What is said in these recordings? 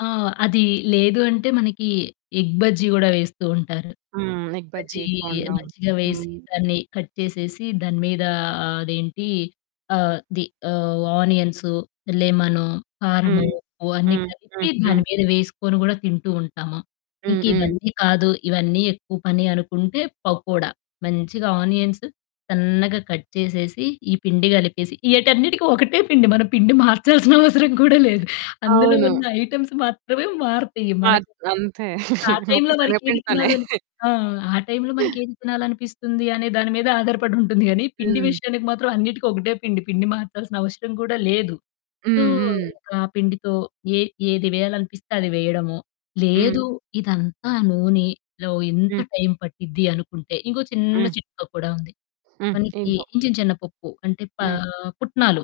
ఆ! అది లేదు అంటే మనకి, ఎగ్ బజ్జి కూడా వేస్తూ ఉంటారు. హ్మ్. Egg egg bajji, bajji egg bonda. మంచిగా వేసి, హ్మ్. దాన్ని కట్ చేసేసి, దాని మీద ఆహ్, అదేంటి అది ఆహ్, ది ఆహ్, ఆనియన్స్, లెమను, హ్మ్, కారము, ఉప్పు అన్నీ హ్మ్, కలిపి హ్మ్, హ్మ్. దాని మీద వేసుకొని కూడా తింటూ ఉంటాము. హ్మ్, ఇంకా హ్మ్. ఇవన్నీ కాదు. ఇవన్నీ ఎక్కువ పని అనుకుంటే, పకోడా మంచిగా ఆనియన్స్ సన్నగా కట్ చేసేసి, ఈ పిండి కలిపేసి ఈటన్నిటికి ఒకటే పిండి. మన పిండి మార్చాల్సిన అవసరం కూడా లేదు. అందులో అవును. ఉన్న ఐటెమ్స్ మాత్రమే మారుతాయి మనకి. అత్ అంతే ఆ మొత్తం టైంలో మనకి ఏది శనగపిండితోనే. తినాలని ఆ! ఆ టైంలో మనకి ఏది తినాలనిపిస్తుంది అనే దాని మీద ఆధారపడుంటుంది. కానీ, పిండి హ్మ్. విషయానికి మాత్రం అన్నిటికి ఒకటే పిండి. పిండి మార్చాల్సిన అవసరం కూడా లేదు. సో, హ్మ్, హ్మ్. ఇంకా ఆ పిండితో ఏ ఏది వేయాలనిపిస్తే అది వేయడము. హ్మ్. లేదు ఇదంతా నూనెలో, ఇంత హ్మ్. టైం పట్టిద్ది అనుకుంటే, ఇంకో చిన్న హ్మ్. చిట్కా కూడా ఉంది. హ్మ్. మనకి ఏంటో? చిన్న, చిన్న పప్పు అంటే, పా హ్మ్. పుట్నాలు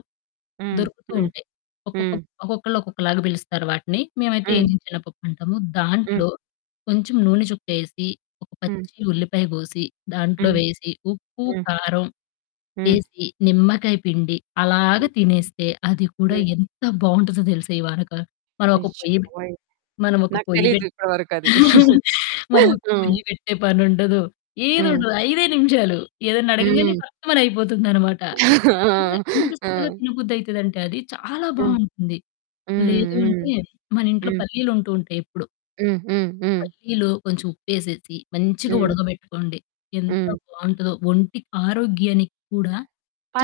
హ్మ్, దొరుకుతూ హ్మ్, ఉంటాయి. ఒక్కొక్క హ్మ్. ఒక్కొక్కళ్ళు ఒక్కొక్కలాగా పిలుస్తారు వాటిని. మేమైతే హ్మ్. ఏగించిన శనగపప్పు అంటాము. హ్మ్. దాంట్లో కొంచెం నూనె చుక్కేసి, ఒక హ్మ్. పచ్చి ఉల్లిపాయ కోసి, దాంట్లో హ్మ్. వేసి ఉప్పు, హ్మ్. కారం హ్మ్. ఏసి, నిమ్మకాయ పిండి, అలాగా హ్మ్. తినేస్తే అది కూడా హ్మ్. ఎంత బావుంటదో తెలుసా! ఈ వానక. మనం ఒక అయ్యో! పొయ్యి పెట్ బాబోయ్! మనం ఒక నాకు పొయ్యి తెలియదు పెట్ ఇప్పటి వరకది. మనము హ్మ్. పొయ్యి పెట్టే పని ఉండదు. ఏది హ్మ్. ఉండదు. ఐదే నిమిషాలు. ఏదైనా అడగంగానే హ్మ్. ఫట్మని అయిపోతుందన్నమాట. [unintelligible] ఆ! ఎంత చక్కగా ఆ! తినబుద్ది అయితదంటే, అది చాలా హ్మ్. బావుంటుంది. హ్మ్, లేదు హ్మ్, అంటే మన ఇంట్లో హ్మ్. పల్లీలు ఉంటూ ఉంటాయి ఎప్పుడు. హ్మ్, హ్మ్, హ్మ్. పల్లిలో కొంచెం ఉప్పేసేసి, మంచిగా హ్మ్. ఉడకబెట్టుకోండి. ఎంత హ్మ్. బావుంటదో. ఒంటి ఆరోగ్యానికి కూడా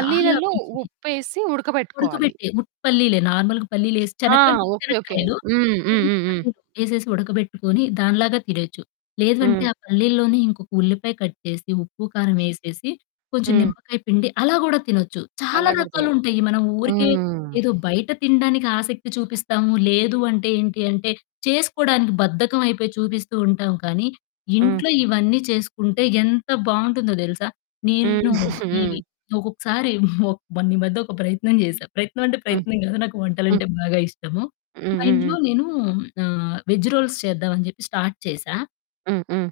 చాలా మంచిది. ఉప్పేసి ఉడకబెట్టుకోవాలి. ఉడకబెట్టి. ఉట్టి పల్లిలే నార్మల్‌గా పల్లీలేసి ఆ! చెనక్కాయలు ఉట్టి ఓకే. ఓకే. చెనక్కాయలు. హ్మ్, హ్మ్, [unintelligible] హ్మ్, హ్మ్. పల్లీలు ఏసేసి ఉడకబెట్టుకొని, దానిలాగా తినొచ్చు. లేదంటే హ్మ్. ఆ పల్లిలోని ఇంకొక ఉల్లిపాయ కట్ చేసి, ఉప్పు, కారం ఏసేసి, కొంచెం హ్మ్. నిమ్మకాయ పిండి. అలా కూడా తినొచ్చు. చాలా అలా కూడా తినొచ్చు. రకాలుంటాయి మనం ఊరికే హుహుహు. ఏదో బయట తినడానికి ఆసక్తి చూపిస్తాము లేదు అంటే, ఏంటి అంటే చేసుకోడానికి బద్ధకమైయిపోయి చూపిస్తూ ఉంటాం. కానీ, హ్మ్. ఇంట్లో ఇవన్నీ చేసుకుంటే, ఎంత బావుంటుందో తెలుసా! హ్మ్. నేను ఇవి హ్మ్. ఒక్కొక్కసారి ఒ మొన్న ఈ మధ్య ఒక ప్రయత్నం చేసా. ప్రయత్నం అంటే, హ్మ్. ప్రయత్నం కాదు. నాకు వంటలు హ్మ్. అంటే బాగా ఇష్టము. హ్మ్, మా హ్మ్, ఇంట్లో హ్మ్. నేను ఆహ్, వేగ్ రోల్స్ చేద్దాం అని చెప్పి స్టార్ట్ చేసా. హ్మ్, హ్మ్.